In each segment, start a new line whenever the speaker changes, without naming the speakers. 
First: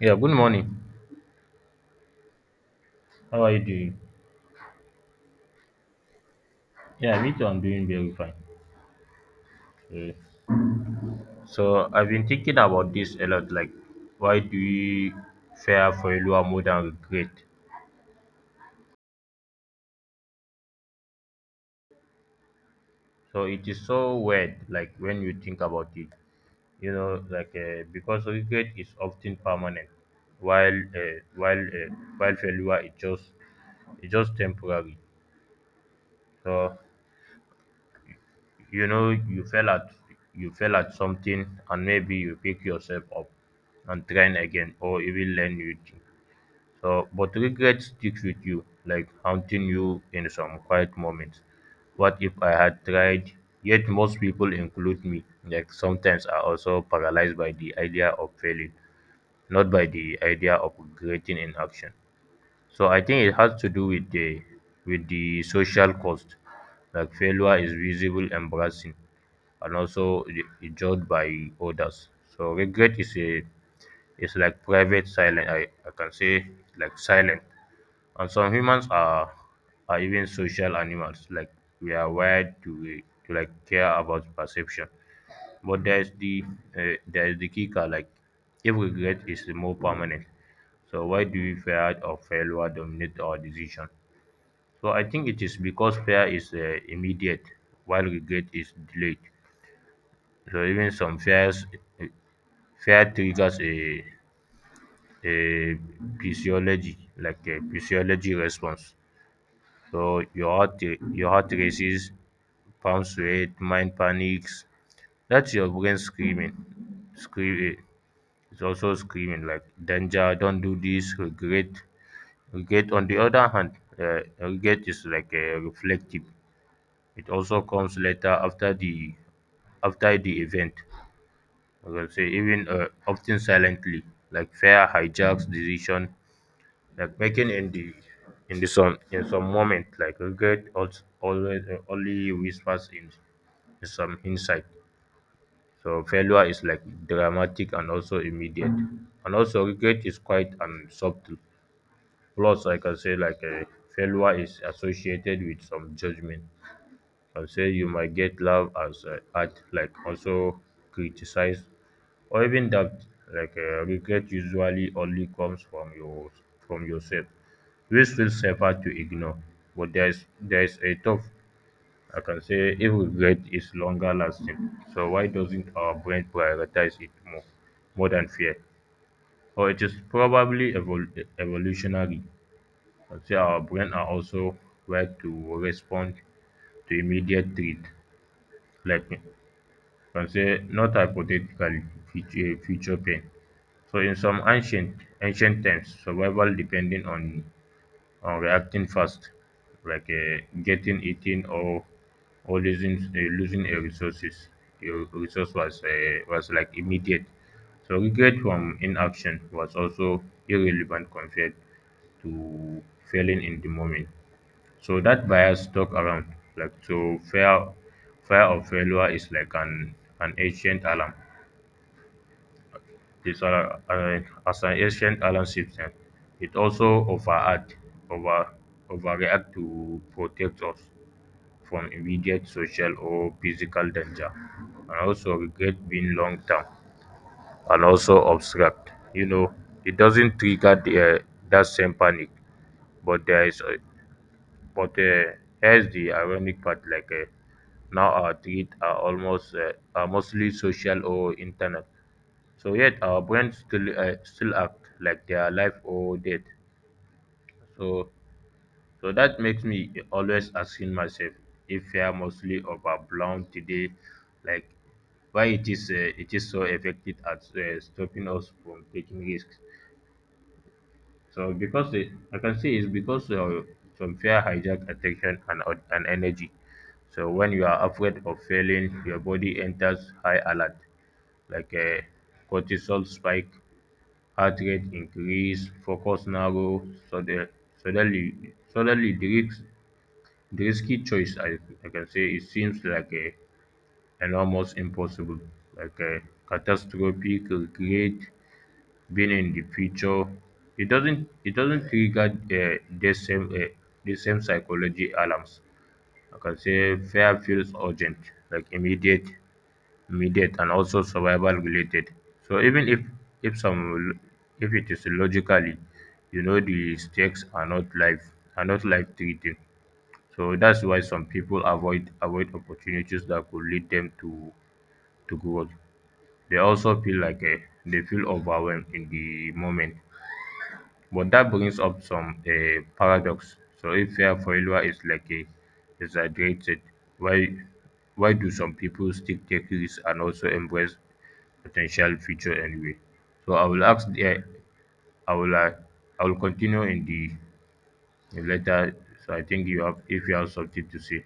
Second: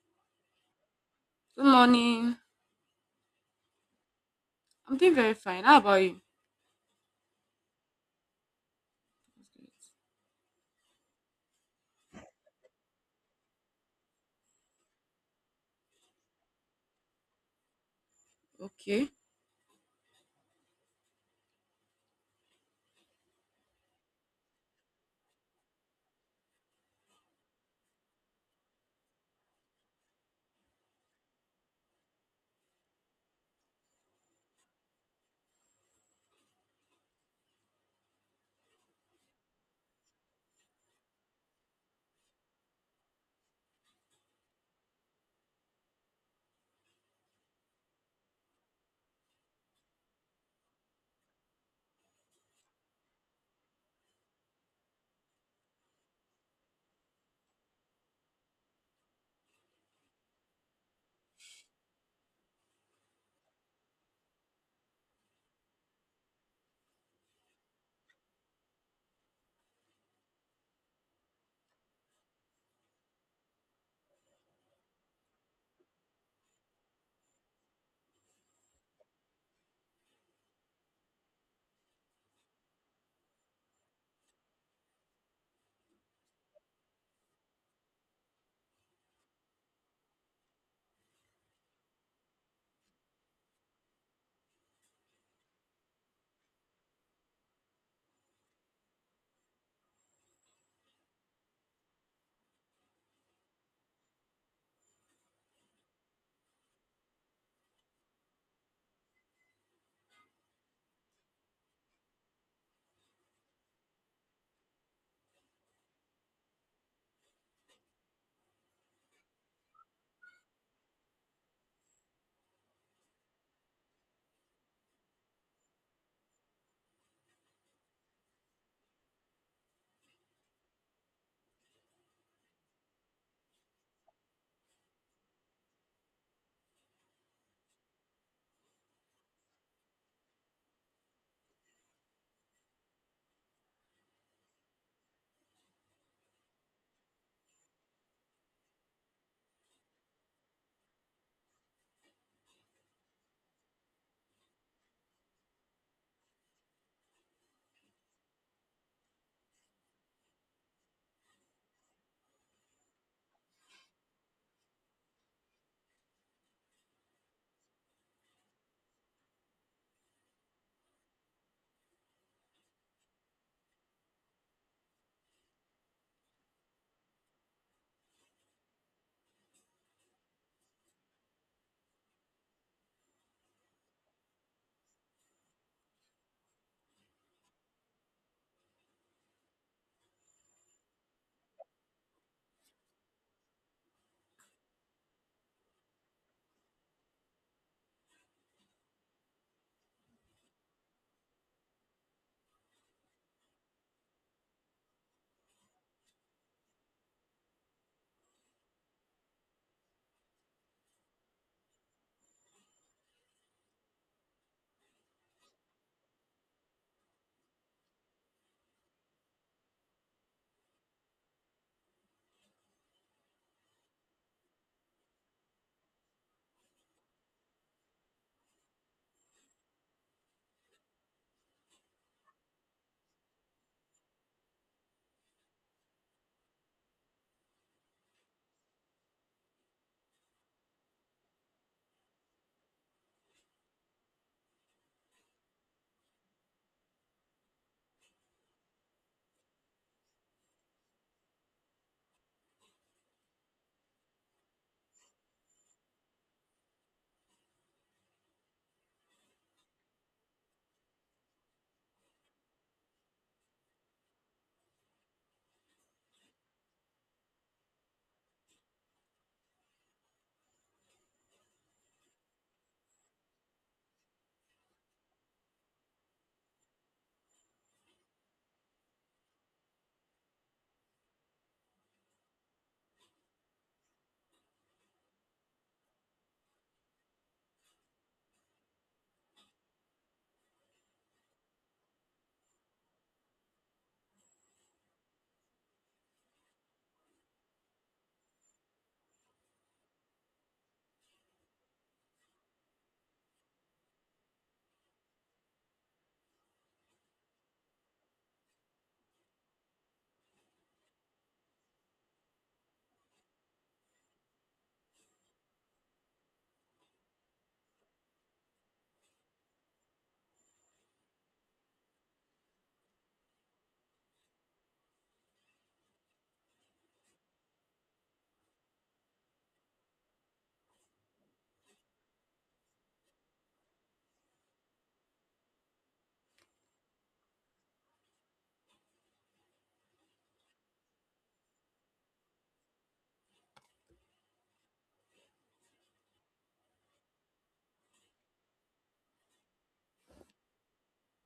Yeah, good morning.
Good morning.
How are you doing?
I'm doing very fine. How about you?
Yeah, me too. I'm doing very fine. Uh, So I've been thinking about this a lot, like why do we fear failure more than regret?
Okay.
So it is so weird, like when you think about it, like because regret is often permanent, while uh, while uh, while failure is just temporary. So you know you fell at you fell at something and maybe you pick yourself up and try again or even learn new thing. So but regret sticks with you, like haunting you in some quiet moments. What if I had tried? Yet most people, include me, like sometimes are also paralyzed by the idea of failing, not by the idea of regretting inaction. So I think it has to do with the social cost, like failure is visible, embarrassing and also judged by others. So regret is a is like private silence. I can say like silent. And some humans are even social animals. Like we are wired to like care about perception. But there is the kicker. Like if regret is more permanent, so why do we fear or failure dominate our decision? So I think it is because fear is immediate, while regret is delayed. So even some fears eh, fear triggers a physiology like a physiology response. So your heart races, palms sweat, mind panics. That's your brain screaming. scream eh, it's also screaming like, danger, don't do this, Regret, on the other hand, regret is like a reflective. It also comes later, after the event. Like I will say, even often silently, like fear hijacks decision like making in the sun, in some moment. Like regret also always, only whispers in some insight. So failure is like dramatic and also immediate, and also regret is quite and subtle. Plus, I can say, like, a failure is associated with some judgment. I say you might get love as art, like also criticize, or even doubt. Like, regret usually only comes from yourself, which feels safer to ignore. But there's a tough, I can say, if regret is longer lasting, so why doesn't our brain prioritize it more than fear? Or it is probably evolutionary. I'd say our brain are also wired to respond to immediate threat, like I can say, not hypothetically, future pain. So in some ancient times, survival depending on, or reacting fast, like getting eaten, or losing, losing a resources, your resource was, was like immediate. So regret from inaction was also irrelevant compared to failing in the moment. So that bias stuck around. Like, so fear of failure is like an ancient alarm. This uh, uh, as an ancient alarm system, it also overact, over, overreact to protect us from immediate social or physical danger. And also regret, being long term and also obstruct, you know, it doesn't trigger, the, that same panic. But there is, a, but here's the ironic part: like, now our tweets are almost are mostly social or internet, so yet our brains still act like they are alive or dead. So so that makes me always asking myself, if fear mostly overblown today, like why it is so effective at stopping us from taking risks. So because, I can say it's because, some fear hijack attention and, and energy. So when you are afraid of failing, your body enters high alert, like a cortisol spike, heart rate increase, focus narrow. Sudden suddenly suddenly the risky choice, I can say, it seems like a an almost impossible, like a catastrophic regret, being in the future. It doesn't trigger, the same psychology alarms. I can say fear feels urgent, like immediate and also survival related. So even if some lo- if it is logically, you know, the stakes are not life threatening. So that's why some people avoid opportunities that could lead them to growth. They also feel overwhelmed in the moment. But that brings up some, paradox. So if fear of failure is like a exaggerated, why why do some people still take risks, and also embrace potential future anyway? So I will ask the, I will uh, I will continue in the letter. So I think, you have if you have something to say.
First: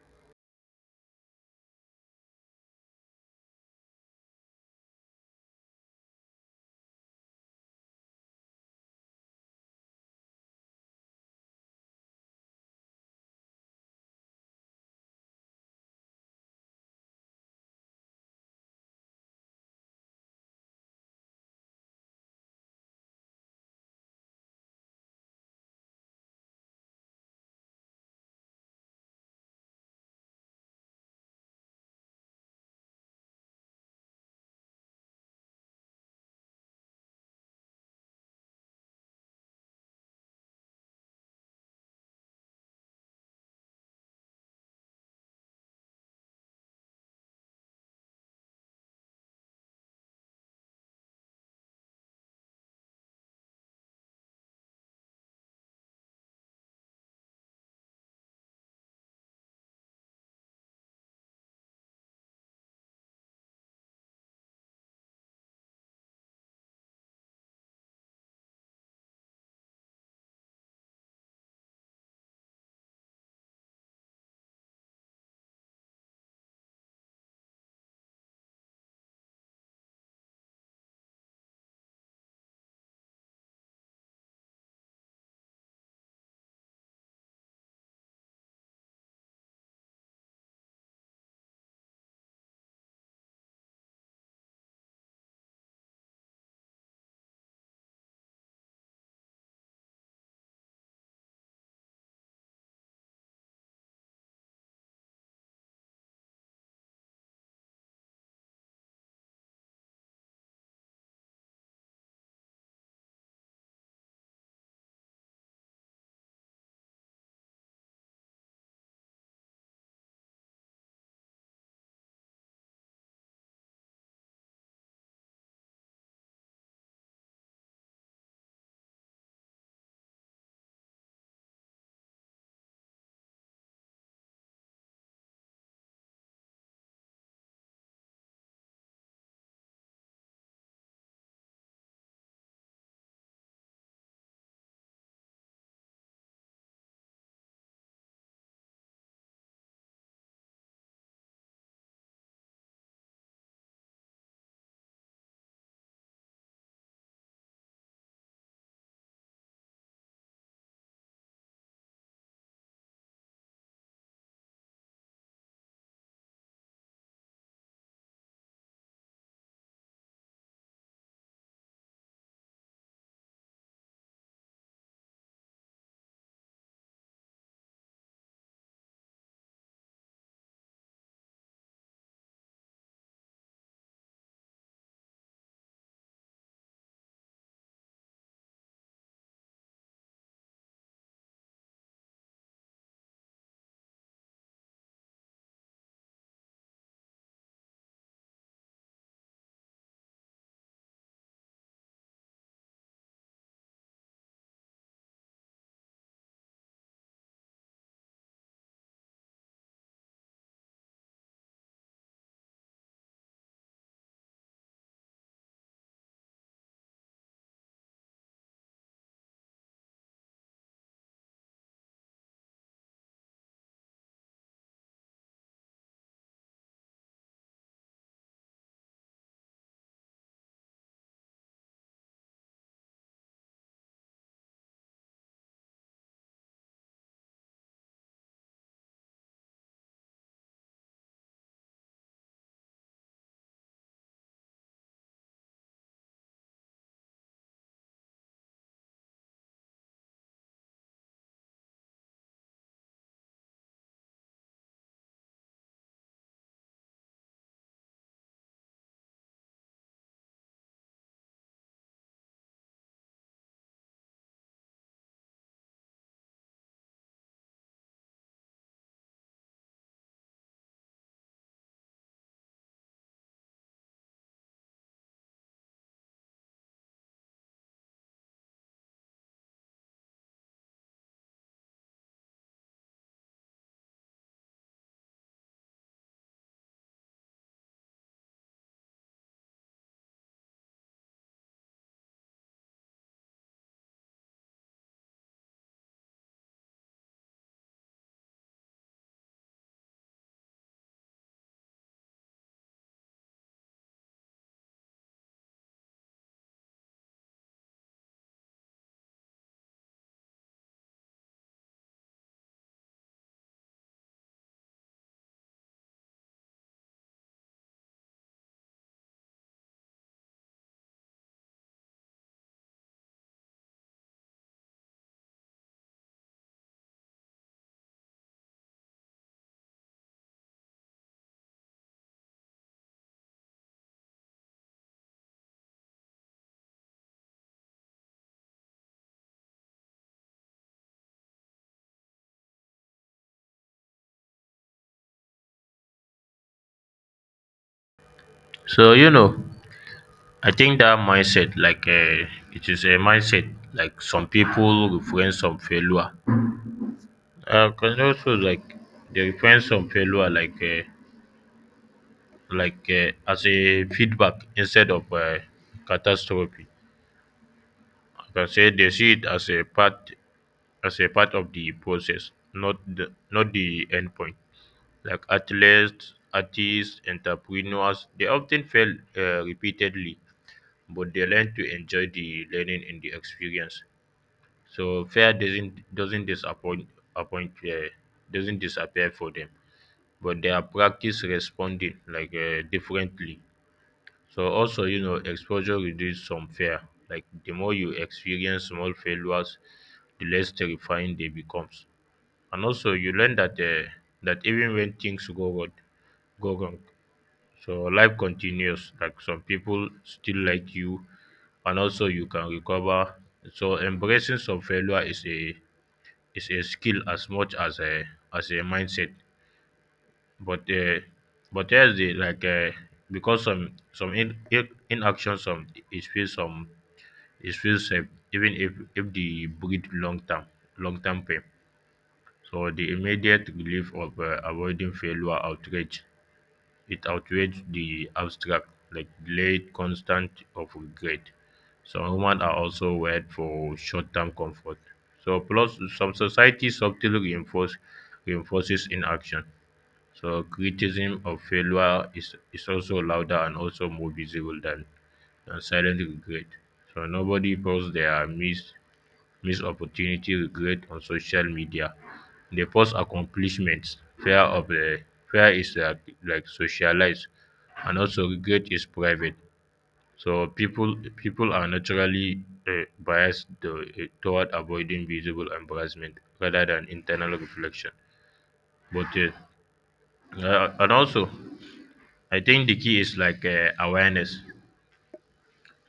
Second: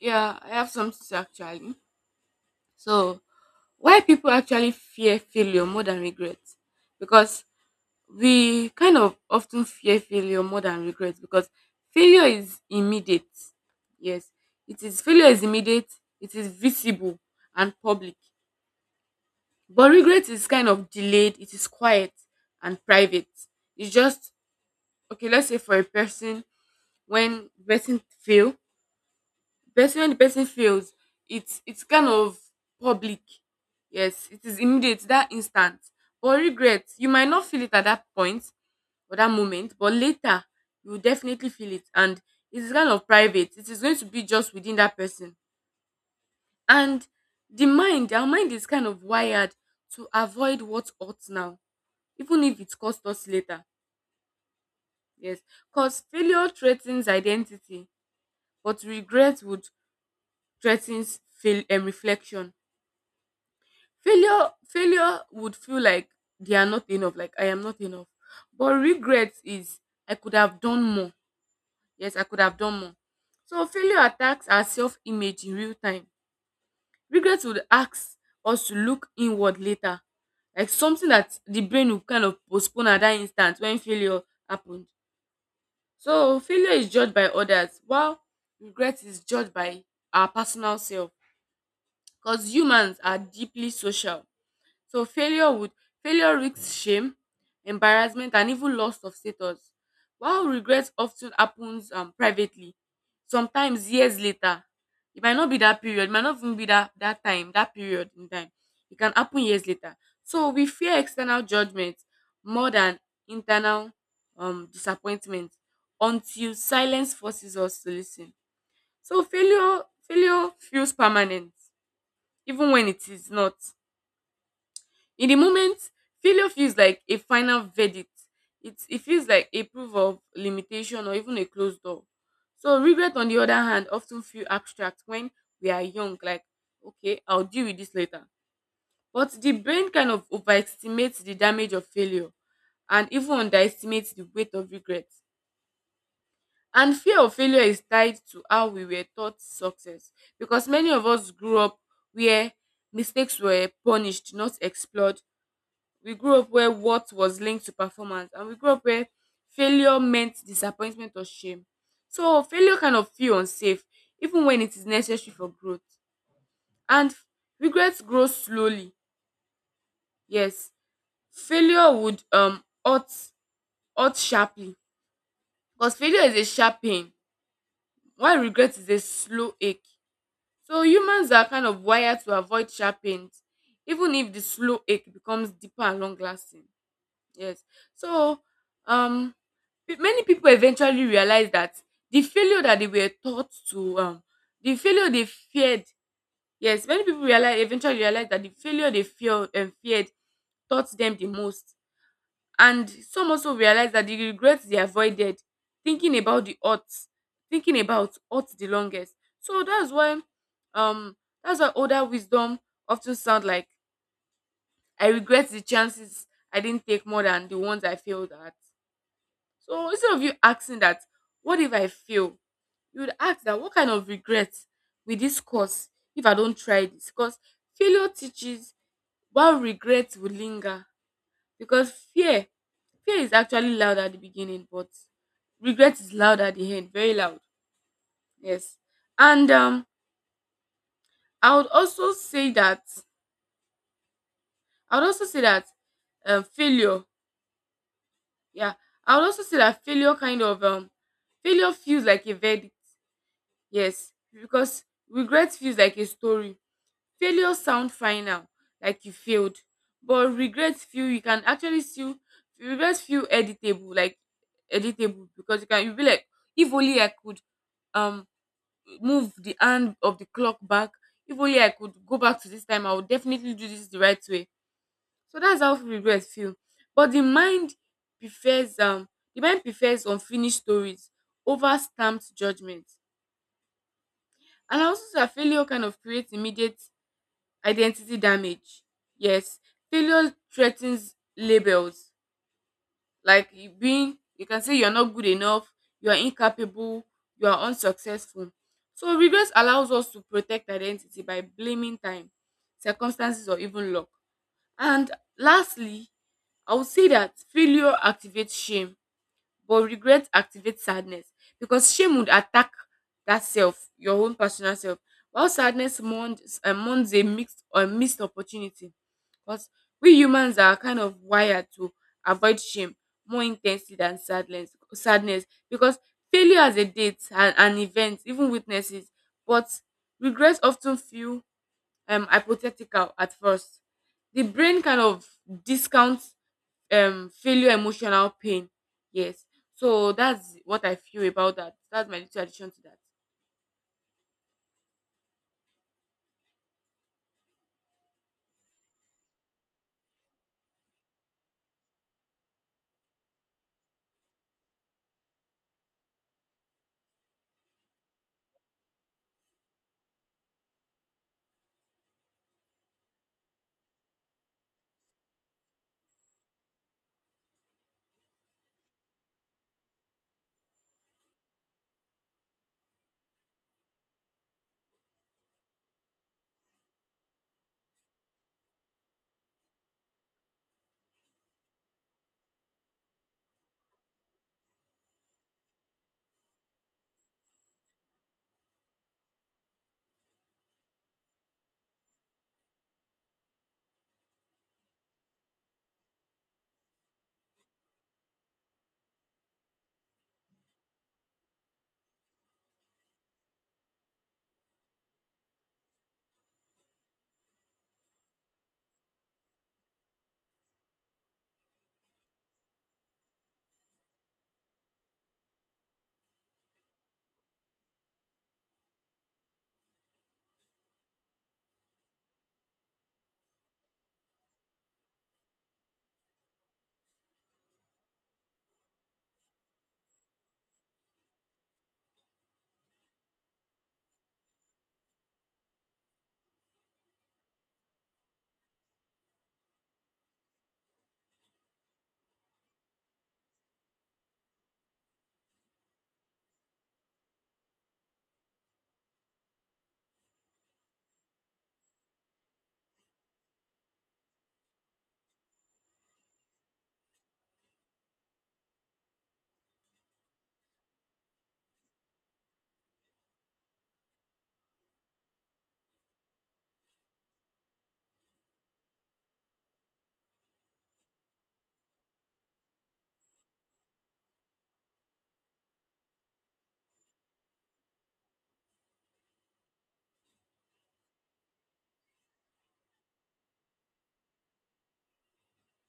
Yeah, I have something to say actually. So, why people actually fear failure more than regret? Because we kind of often fear failure more than regret because failure is immediate. Yes, it is failure is immediate, it is visible and public. But regret is kind of delayed, it is quiet and private. It's just okay, let's say for a person when person fail when the person fails, it's kind of public. Yes, it is immediate, that instant, but regret you might not feel it at that point or that moment, but later you will definitely feel it, and it is kind of private, it is going to be just within that person. And the mind our mind is kind of wired to avoid what ought now, even if it costs us later. Yes, because failure threatens identity, but regret would threatens fail and reflection. Failure would feel like they are not enough, like I am not enough. But regret is I could have done more. Yes, I could have done more. So failure attacks our self-image in real time. Regret would ask us to look inward later, like something that the brain will kind of postpone at that instant when failure happened. So failure is judged by others, while regret is judged by our personal self. Because humans are deeply social. So failure risks shame, embarrassment, and even loss of status. While regret often happens, privately, sometimes years later. It might not be that period, it might not even be that time, that period in time. It can happen years later. So we fear external judgment more than internal disappointment, until silence forces us to listen. So failure feels permanent, even when it is not. In the moment, failure feels like a final verdict. It feels like a proof of limitation, or even a closed door. So, regret, on the other hand, often feel abstract when we are young, like, okay, I'll deal with this later. But the brain kind of overestimates the damage of failure and even underestimates the weight of regret. And fear of failure is tied to how we were taught success, because many of us grew up where mistakes were punished, not explored. We grew up where what was linked to performance, and we grew up where failure meant disappointment or shame. So failure kind of feel unsafe, even when it is necessary for growth. And regrets grow slowly. Yes, failure would hurt sharply, because failure is a sharp pain, while regret is a slow ache. So humans are kind of wired to avoid sharp pains, even if the slow ache becomes deeper and long lasting. Yes. So, um, many people eventually realized that the failure that they were taught to, the failure they feared. Yes, many people realize eventually realized that the failure they feared and feared taught them the most, and some also realized that the regrets they avoided, thinking about the odds, thinking about odds the longest. So um, that's why older wisdom often sound like I regret the chances I didn't take more than the ones I failed at. So instead of you asking that, what if I fail? You would ask that, what kind of regret with this course if I don't try this? Because failure teaches, while regret will linger. Because fear is actually loud at the beginning, but regret is loud at the end, very loud. Yes. And I would also say that, I would also say that failure, yeah, I would also say that failure failure feels like a verdict. Yes, because regret feels like a story. Failure sound final, like you failed, but regret feel you can actually still, regret feel editable, like editable, because you be like, if only I could um move the hand of the clock back. If only I could go back to this time, I would definitely do this the right way. So that's how regret feel. But the mind prefers, unfinished stories over stamped judgment. And also, that failure kind of creates immediate identity damage. Yes, failure threatens labels, like you being, you can say, you're not good enough, you are incapable, you are unsuccessful. So regrets allows us to protect identity by blaming time, circumstances, or even luck. And lastly, I would say that failure activates shame, but regret activates sadness, because shame would attack that self, your own personal self, while sadness mourns, a mixed or missed opportunity. Because we humans are kind of wired to avoid shame more intensely than sadness. Sadness, because failure as a date and an event, even witnesses, but regrets often feel hypothetical at first. The brain kind of discounts failure emotional pain. Yes, so that's what I feel about that, that's my little addition to that.
So I think that mindset, like, it is a mindset. Like some people reference some failure, because also like they reference some failure like, as a feedback instead of, catastrophe. I can say they see it as a part of the process, not the end point. Like athletes, artists, entrepreneurs, they often fail, repeatedly, but they learn to enjoy the learning and the experience. So fear doesn't appoint, uh, doesn't disappear for them, but they are practice responding like, differently. So also, exposure reduces some fear. Like the more you experience small failures, the less terrifying they becomes. And also you learn that, even when things go wrong, so life continues. Like some people still like you, and also you can recover. So embracing some failure is a skill, as much as a mindset. But, but there's the like because some in, in inaction, some it feels safe, even if the breed long term pain. So the immediate relief of, avoiding failure outrage it outweighs the abstract, like delayed constant of regret. Some humans are also wired for short-term comfort. So plus some society subtly reinforces inaction. So criticism of failure is also louder and also more visible than silent regret. So nobody posts their miss opportunity regret on social media. Dey post accomplishments. fear of um Fear is like socialized, and also regret is private. So people are naturally biased toward avoiding visible embarrassment, rather than internal reflection. But and also, I think the key is, like, awareness.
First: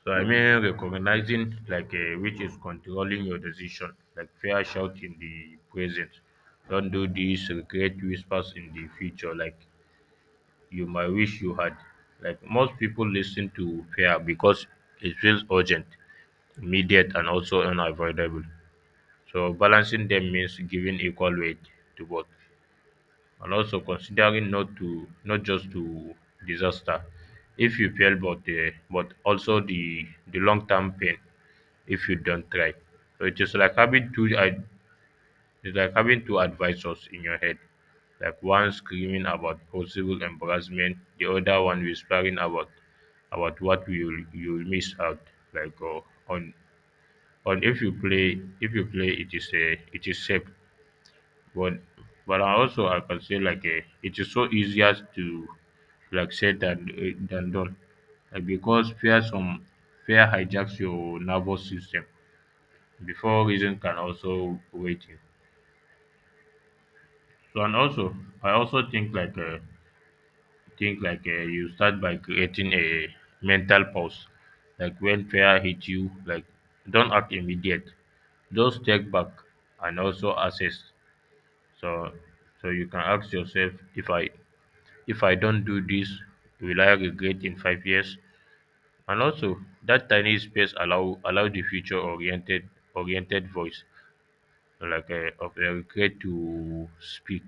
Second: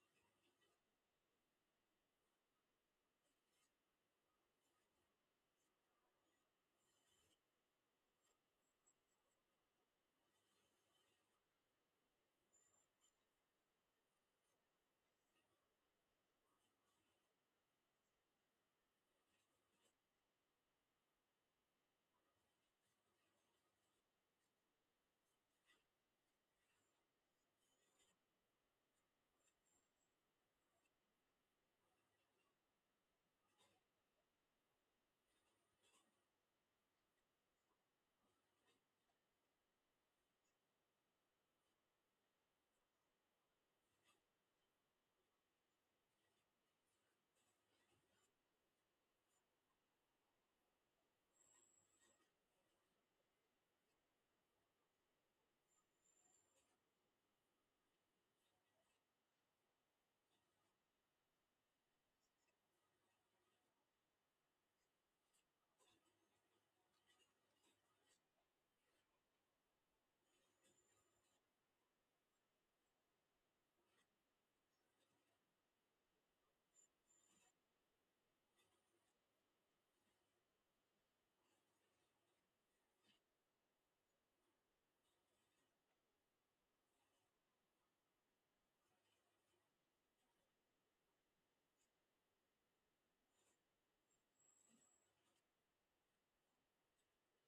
So I mean, recognizing, like, which is controlling your decision, like fear shout in the present. Don't do this. Regret whispers in the future, like you might wish you had. Like most people listen to fear because it feels urgent, immediate and also unavoidable. So balancing them means giving equal weight to both, and also considering not to, not just to disaster if you fail, but, but also the long term pain if you don't try. So it is like having two I it's like having two advisors in your head. Like one screaming about possible embarrassment, the other one whispering about what you'll miss out. Like, on on, if you play, it is safe. But but I can say, like, it is so easier to, like, said than done, like, because fear some fear hijacks your nervous system before reason can also wait you. So and also, I also think, like, think, like, you start by creating a mental pause. Like when fear hit you, like don't act immediate. Just take back and also assess. So so you can ask yourself, if I don't do this, will I regret in 5 years? And also, that tiny space allow the future oriented voice, like, of a regret to speak.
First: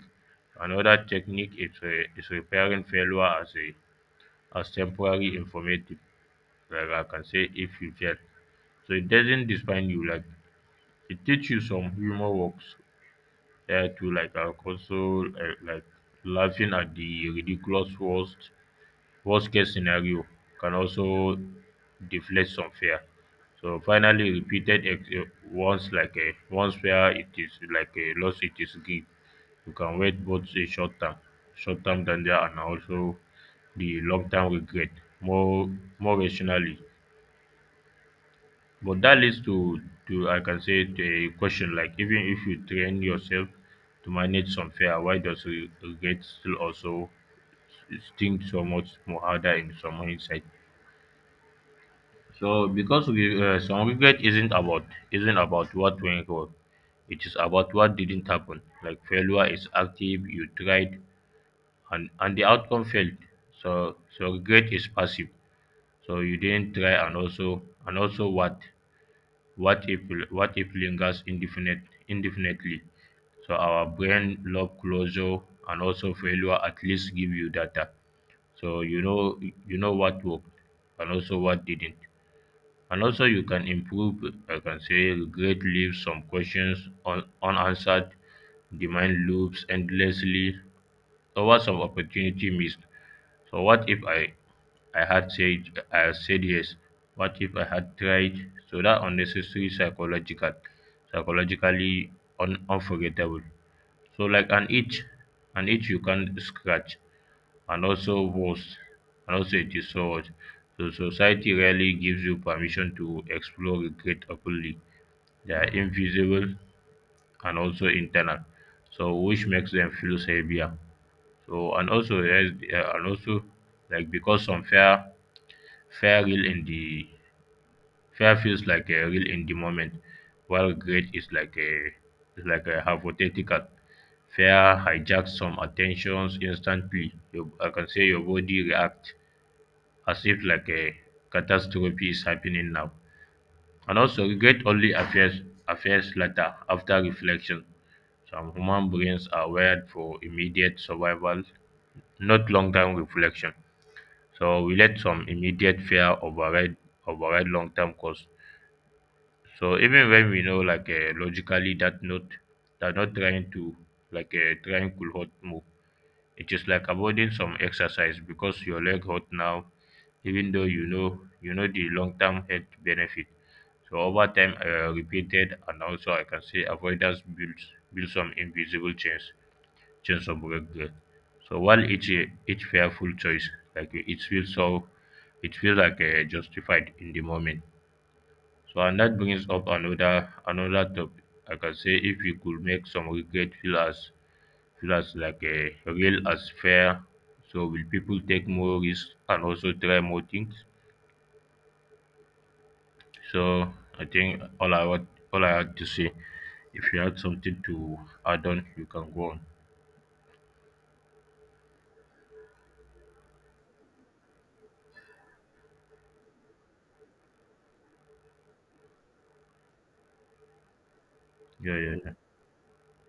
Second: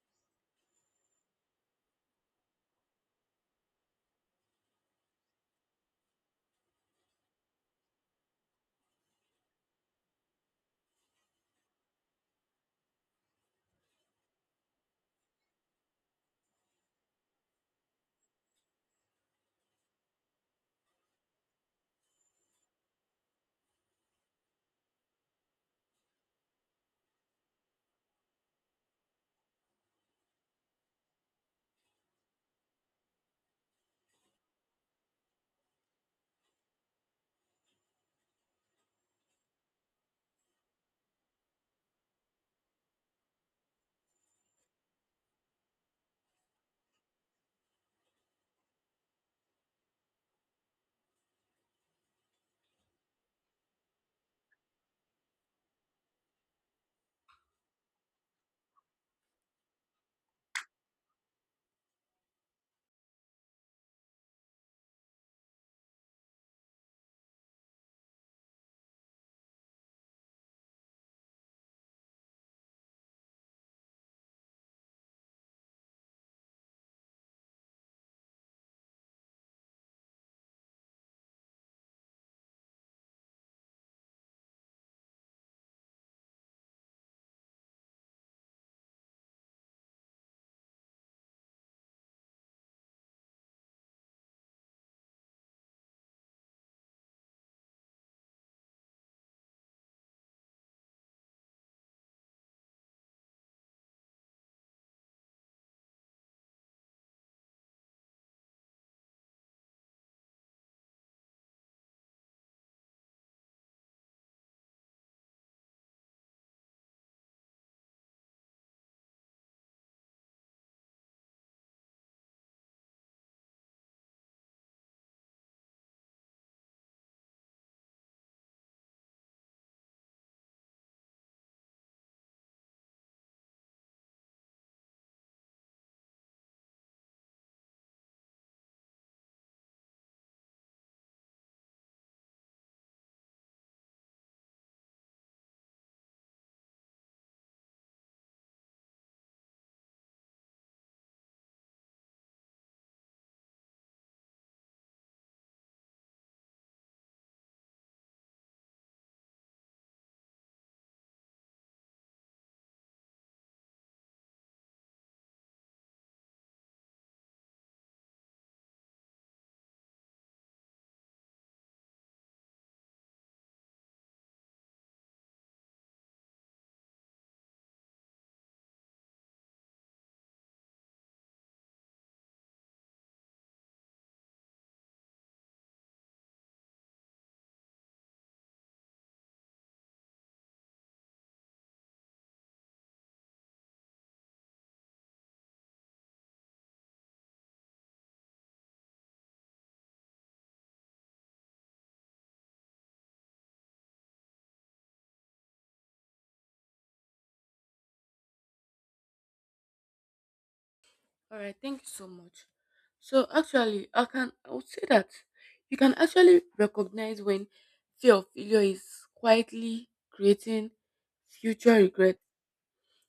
Another technique is repairing failure as a as temporary informative. Like I can say, if you fail, so it doesn't define you. Like it teaches you, some humor works, to, like, also, like, laughing at the ridiculous worst. Worst case scenario can also deflate some fear. So finally, repeated ex- eh, once like a once where it is like a loss, it is gain. You can wait both a short term danger, and also the long term regret more more rationally. But that leads to I can say, the question, like, even if you train yourself to manage some fear, why does regret still also sting so much more harder in some hindsight? So because we some regret isn't about what went wrong. It is about what didn't happen. Like failure is active, you tried, and the outcome failed. So regret is passive. So you didn't try, and also what what if what if lingers indefinitely. So our brain love closure, and also failure at least give you data. So you know what worked and also what didn't. And also, you can improve. I can say, regret leaves some questions unanswered, the mind loops endlessly over some opportunity missed. So, what if I had said, I had said yes? What if I had tried? So that unnecessary psychologically unforgettable. So like an itch you can scratch, and also worse, and also it is so much. So society rarely gives you permission to explore regret openly. They are invisible and also internal, so which makes them feel heavier. So and also, yes, and also, like, because some fear real in the fear feels like a real in the moment, while regret is like a hypothetical. Fear hijacks some attentions instantly. You, I can say, your body reacts as if like a catastrophe is happening now. And also regret only appears later, after reflection. Some human brains are wired for immediate survival, not long term reflection. So we let some immediate fear override long term cost. So even when we know, like, logically, that not trying to, like, a triangle hot move. It is like avoiding some exercise because your leg hurt now, even though you know the long-term health benefit. So over time, repeated, and also I can say, avoidance builds build some invisible chains, chains of regret. So while each fearful choice, like, it feels like, justified in the moment. So and that brings up another topic. Like I can say, if you could make some regret feel as like a real as fair, so will people take more risks, and also try more things? So I think all I had to say. If you had something to add on, you can go on.
All right, thank you so much. So actually, I would say that you can actually recognize when fear of failure is quietly creating future
Yeah, yeah, yeah.
regret.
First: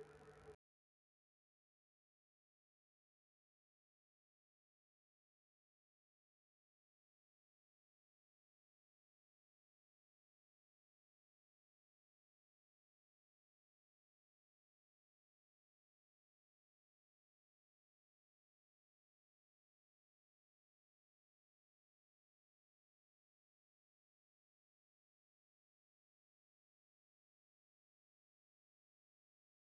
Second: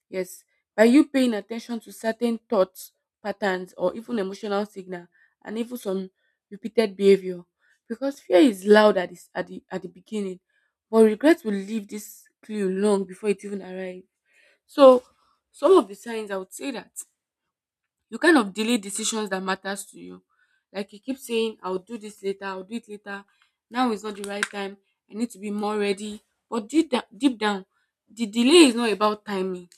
Yes, by you paying attention to certain thoughts, patterns, or even emotional signal, and even some repeated behavior, because fear is loud at the beginning, but regret will leave this clue long before it even arrives. So, some of the signs I would say, that you kind of delay decisions that matters to you, like you keep saying, "I'll do this later, I'll do it later." Now is not the right time. I need to be more ready. But deep down, the delay is not about timing,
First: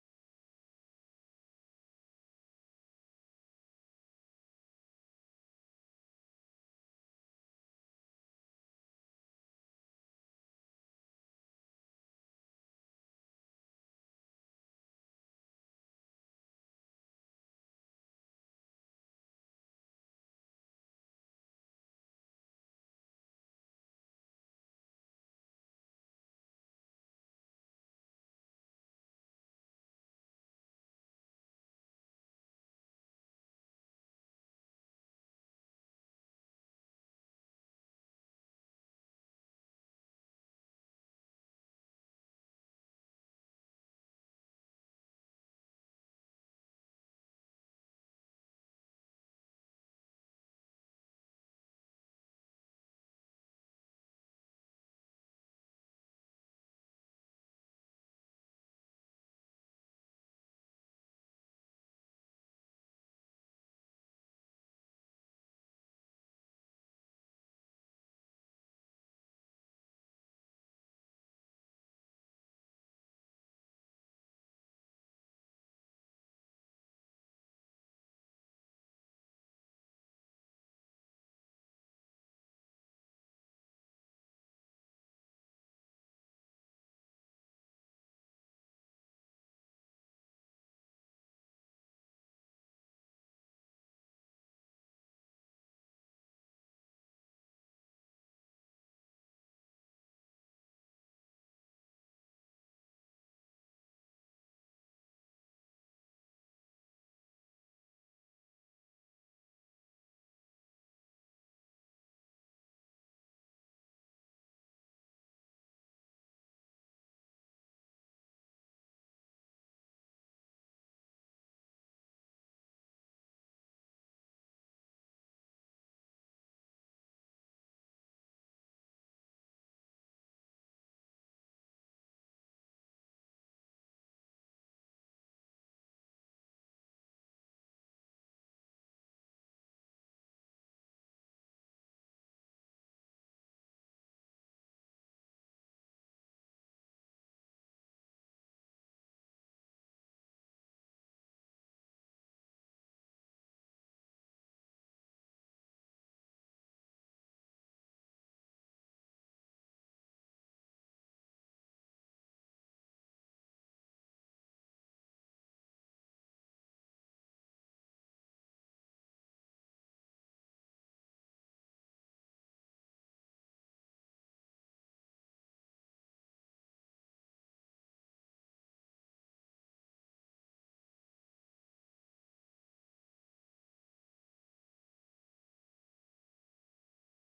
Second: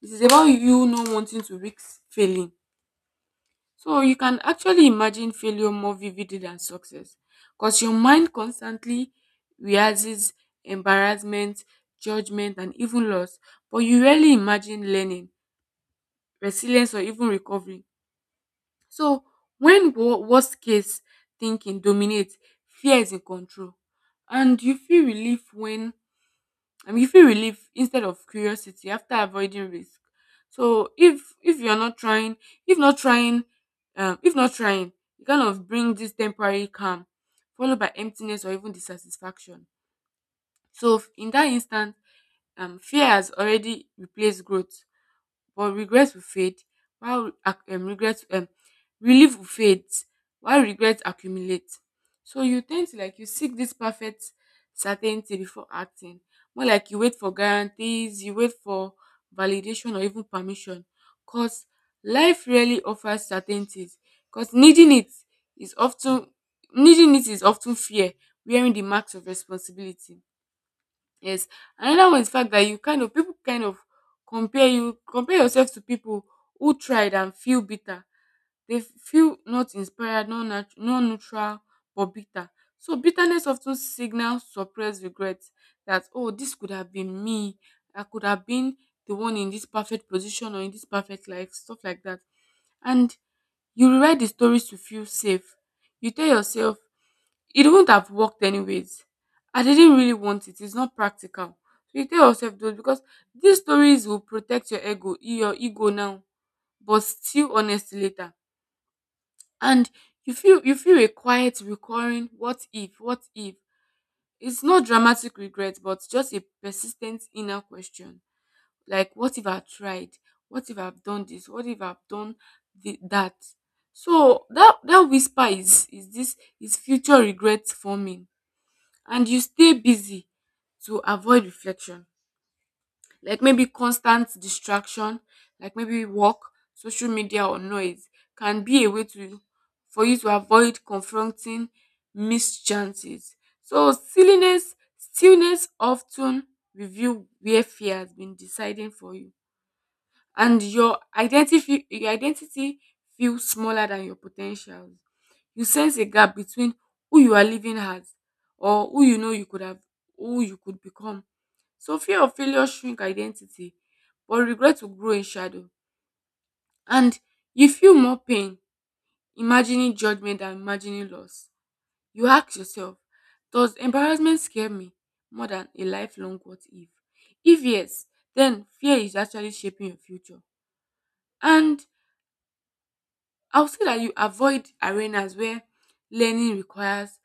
this is about you not wanting to risk failing. So you can actually imagine failure more vividly than success, because your mind constantly rehearses embarrassment, judgment, and even loss, but you rarely imagine learning, resilience, or even recovery. So when worst case thinking dominates, fear is in control, and you feel relief instead of curiosity after avoiding risk. So if you're not trying, if not trying if not trying, you kind of bring this temporary calm followed by emptiness or even dissatisfaction. So in that instant, fear has already replaced growth, but regret will fade, while ac- regret relief will fade while regret accumulates. So you tend to, like, you seek this perfect certainty before acting. More like, you wait for guarantees, you wait for validation or even permission. Cause life rarely offers certainties. Cause is often needing it is often fear, wearing the marks of responsibility. Yes. Another one is fact that you kind of, people kind of compare you compare yourself to people who tried and feel bitter. They feel not inspired, not neutral, but bitter. So bitterness often signals suppressed regret, that oh, this could have been me. I could have been the one in this perfect position or in this perfect life, stuff like that. And you rewrite the stories to feel safe. You tell yourself, it wouldn't have worked anyways. I didn't really want it. It's not practical. So you tell yourself those, because these stories will protect your ego now, but still honest later. And you feel a quiet, recurring what if, what if. It's not dramatic regret, but just a persistent inner question like, what if I tried, what if I've done this, what if I've done that. So that whisper is, this is future regrets forming. And you stay busy to avoid reflection, like maybe constant distraction, like maybe work, social media, or noise can be a way to for you to avoid confronting missed chances. So stillness often reveal where fear has been deciding for you. And your identity feels smaller than your potentials. You sense a gap between who you are living as, or who you know you could have who you could become. So fear of failure shrink identity, but regret will grow in shadow. And you feel more pain imagining judgment than imagining loss. You ask yourself, does embarrassment scare me more than a lifelong what if? If yes, then fear is actually shaping your future. And I'll say that you avoid arenas where learning requires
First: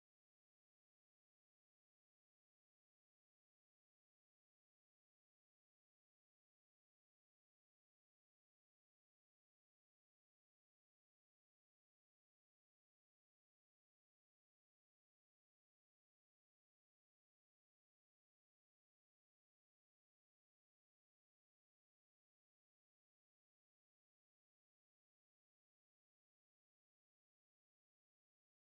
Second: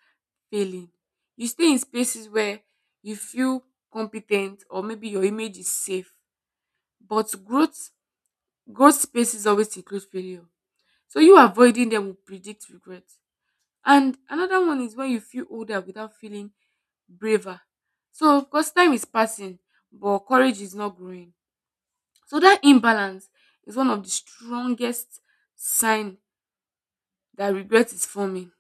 failing. You stay in spaces where you feel competent, or maybe your image is safe. But growth spaces always include failure. So you avoiding them will predict regret. And another one is when you feel older without feeling braver. So because time is passing, but courage is not growing. So that imbalance is one of the strongest sign that regret is forming.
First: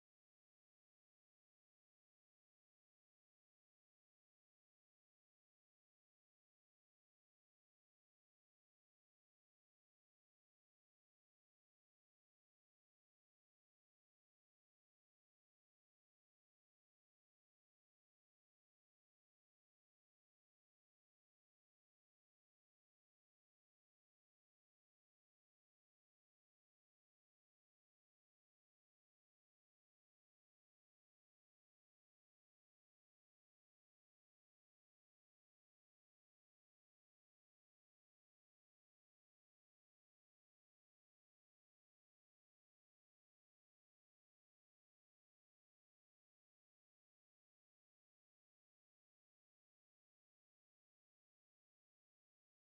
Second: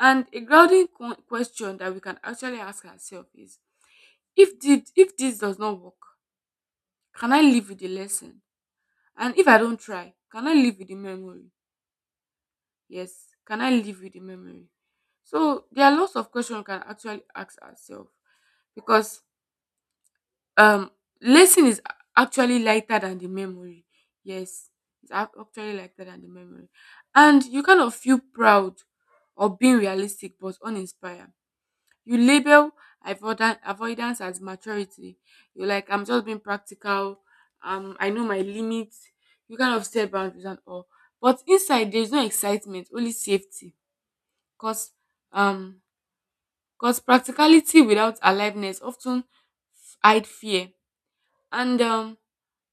And a grounding question that we can actually ask ourselves is, if this does not work, can I live with the lesson? And if I don't try, can I live with the memory? Yes, can I live with the memory? So there are lots of questions we can actually ask ourselves because um lesson is actually lighter than the memory. Yes, it's actually lighter than the memory. And you kind of feel proud of being realistic but uninspired. You label avoidance as maturity. You're like, I'm just being practical. I know my limits. You kind of set boundaries and all. But inside, there's no excitement, only safety. Cause um, cause practicality without aliveness often hide fear. And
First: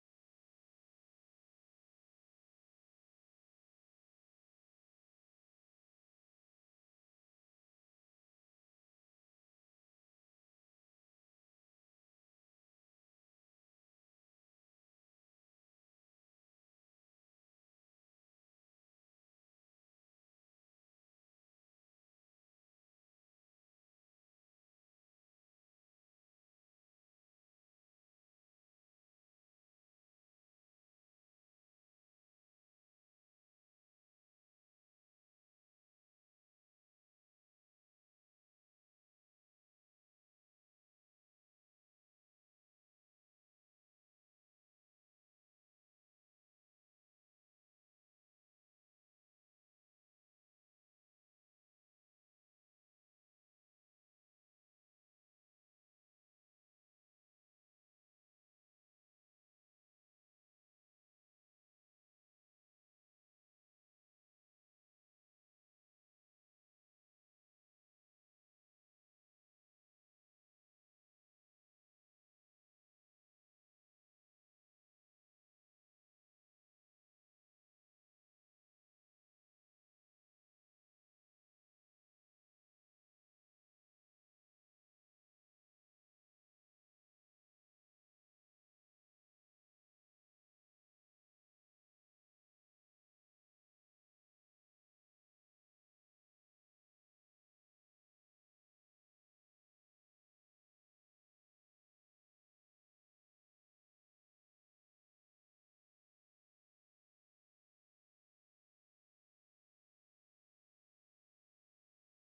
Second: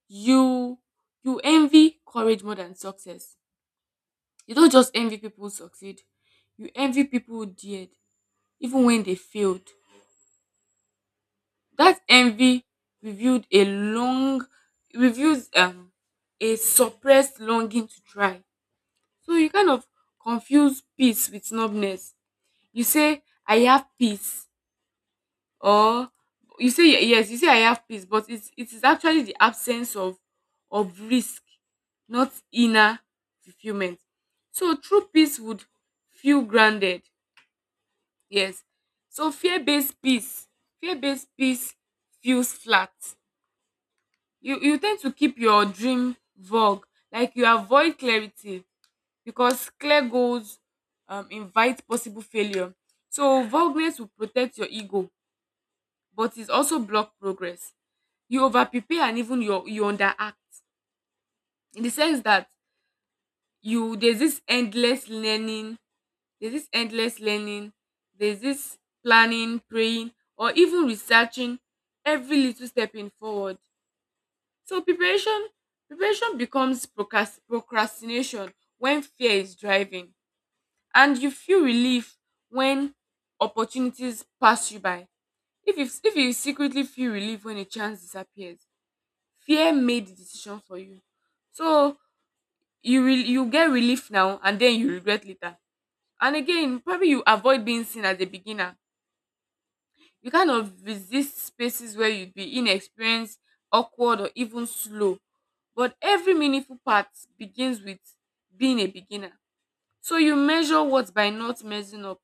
you you envy courage more than success. You don't just envy people who succeed. You envy people who dared, even when they failed. That envy revealed a long reveals a suppressed longing to try. So you kind of confuse peace with snubbiness. You say I have peace or you say I have peace, but it is actually the absence of risk, not inner fulfillment. So true peace would feel grounded. Yes. So fear-based peace feels flat. You tend to keep your dream vague, like you avoid clarity because clear goals invite possible failure. So vagueness will protect your ego, but it also block progress. You over prepare and even you underact in the sense that you there's this endless learning, there's this endless learning, there's this planning, praying, or even researching every little step in forward. So preparation becomes procrastination when fear is driving and you feel relief when opportunities pass you by. If you secretly feel relief when a chance disappears, fear made the decision for you. So you get relief now and then you regret later. And again, probably you avoid being seen as a beginner. You kind of resist spaces where you'd be inexperienced, awkward, or even slow. But every meaningful part begins with being a beginner. So you measure what by not messing up.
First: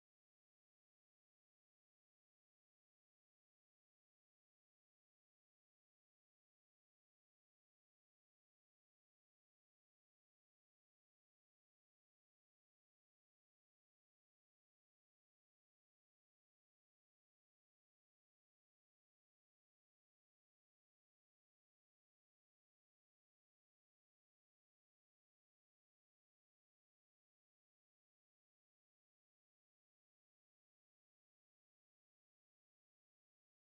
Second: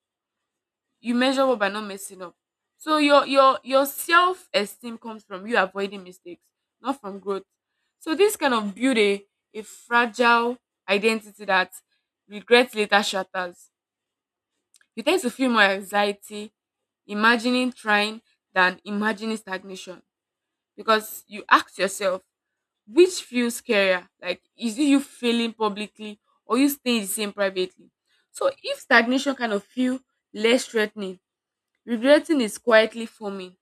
You measure what by not messing up. So your self esteem comes from you avoiding mistakes, not from growth. So this kind of build a fragile identity that regret later shatters. You tend to feel more anxiety, imagining trying than imagining stagnation because you ask yourself, which feels scarier? Like, is it you failing publicly or you staying the same privately? So, if stagnation kind of feel less threatening, regretting is quietly forming.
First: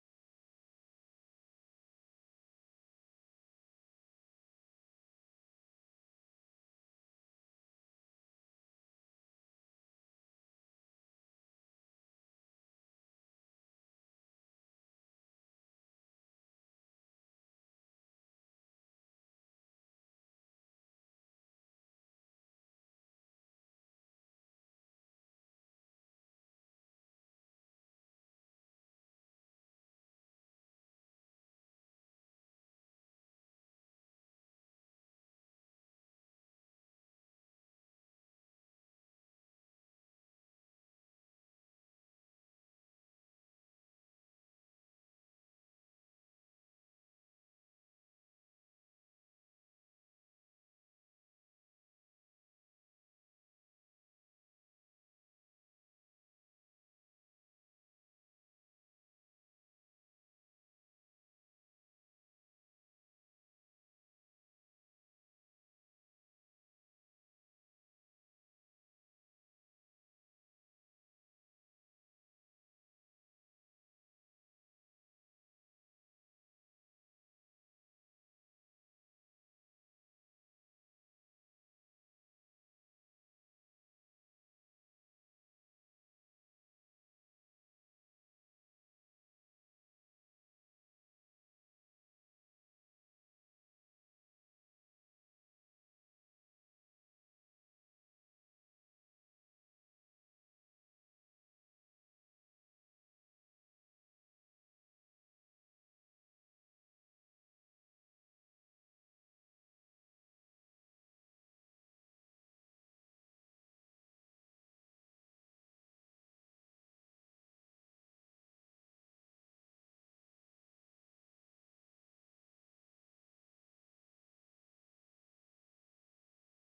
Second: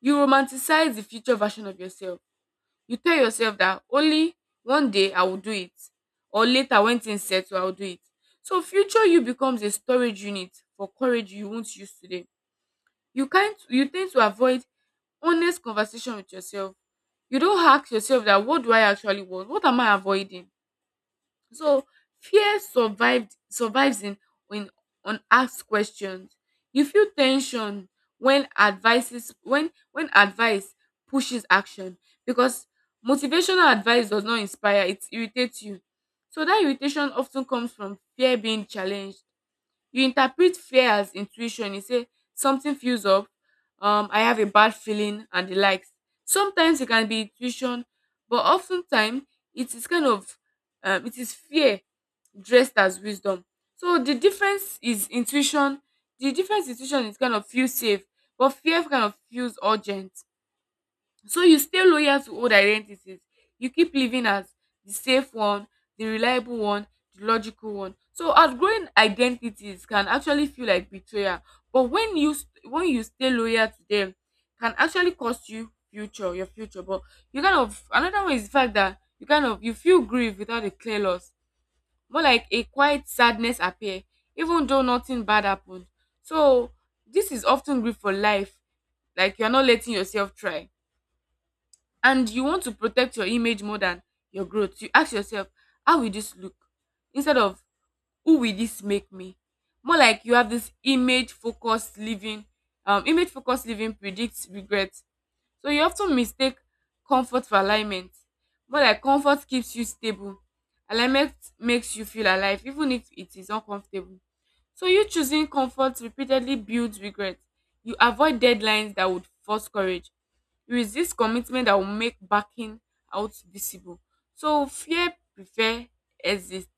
You romanticize the future version of yourself. You tell yourself that only one day I will do it, or later when things settle, I will do it. So, future you becomes a storage unit for courage you won't use today. You can't. You tend to avoid honest conversation with yourself. You don't ask yourself that, what do I actually want? What am I avoiding? So fear survived survives in when unasked questions. You feel tension when advices when advice pushes action because motivational advice does not inspire, it irritates you. So that irritation often comes from fear being challenged. You interpret fear as intuition. You say something feels up, I have a bad feeling and the likes. Sometimes it can be intuition, but oftentimes it is it is fear dressed as wisdom. So the difference is intuition. The difference intuition is kind of feel safe, but fear kind of feels urgent. So you stay loyal to old identities. You keep living as the safe one, the reliable one, the logical one. So outgrowing identities can actually feel like betrayal. But when when you stay loyal to them, can actually cost you future, your future. But you kind of another one is the fact that you kind of you feel grief without a clear loss. More like a quiet sadness appear, even though nothing bad happened. So this is often grief for life. Like you're not letting yourself try and you want to protect your image more than your growth. You ask yourself, how will this look instead of who will this make me? More like you have this image focused living, image focused living predicts regret. So you often mistake comfort for alignment. More like comfort keeps you stable, alignment makes you feel alive even if it is uncomfortable. So you choosing comfort repeatedly builds regret. You avoid deadlines that would force courage. It is this commitment that will make backing out visible. So fear prefer exist.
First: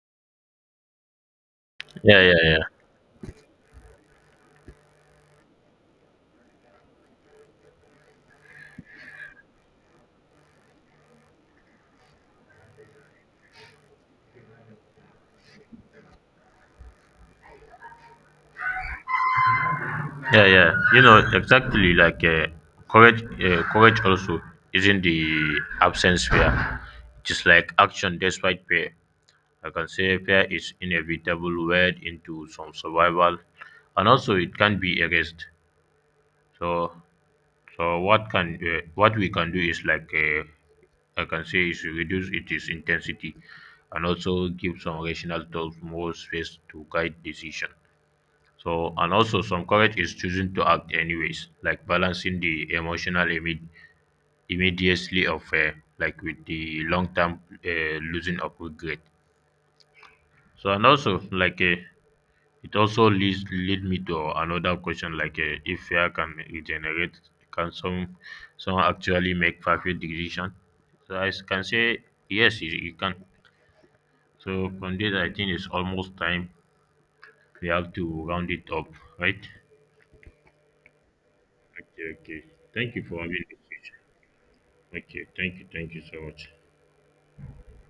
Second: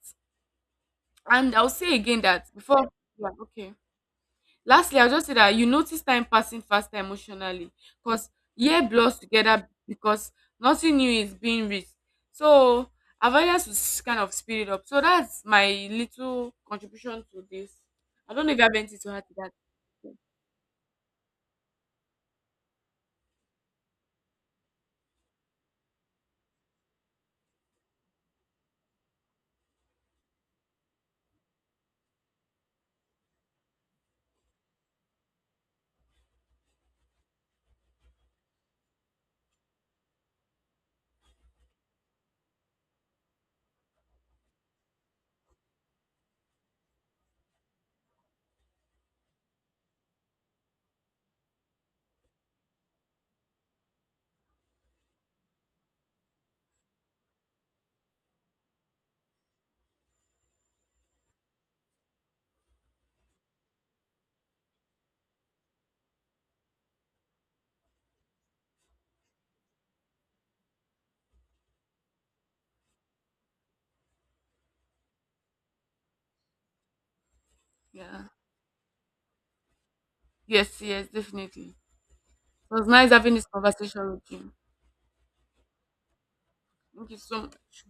And I'll say
Yeah,
again
yeah,
that
yeah.
before, yeah, okay. Lastly, I'll just say that you notice time passing faster emotionally because year blurs together because nothing new is being reached. So avoidance is kind of speeded up. So that's my little contribution to this. I don't know if you have anything to add to that.
Yeah, yeah. You know, exactly, like, courage also isn't the absence fear. It is like action despite fear. I can say fear is inevitable weighed into some survival, and also it can be erased. So so what can, what we can do is, like, I can say is reduce its intensity, and also give some rational thoughts more space to guide decision. So and also some courage is choosing to act anyways, like balancing the emotional immediacy of, like, with the long term, losing of regret. So and also, like, it also leads lead me to another question, like, if AI can regenerate, can someone actually make perfect decision? So I can say yes, it can. So from this, I think it's almost time we have to
Yeah.
round it up, right?
Yes, yes, definitely.
Okay, okay.
It was
Thank you
nice
for
having
having
this
this session.
conversation with you.
Okay, thank you so much.
Thank you so much.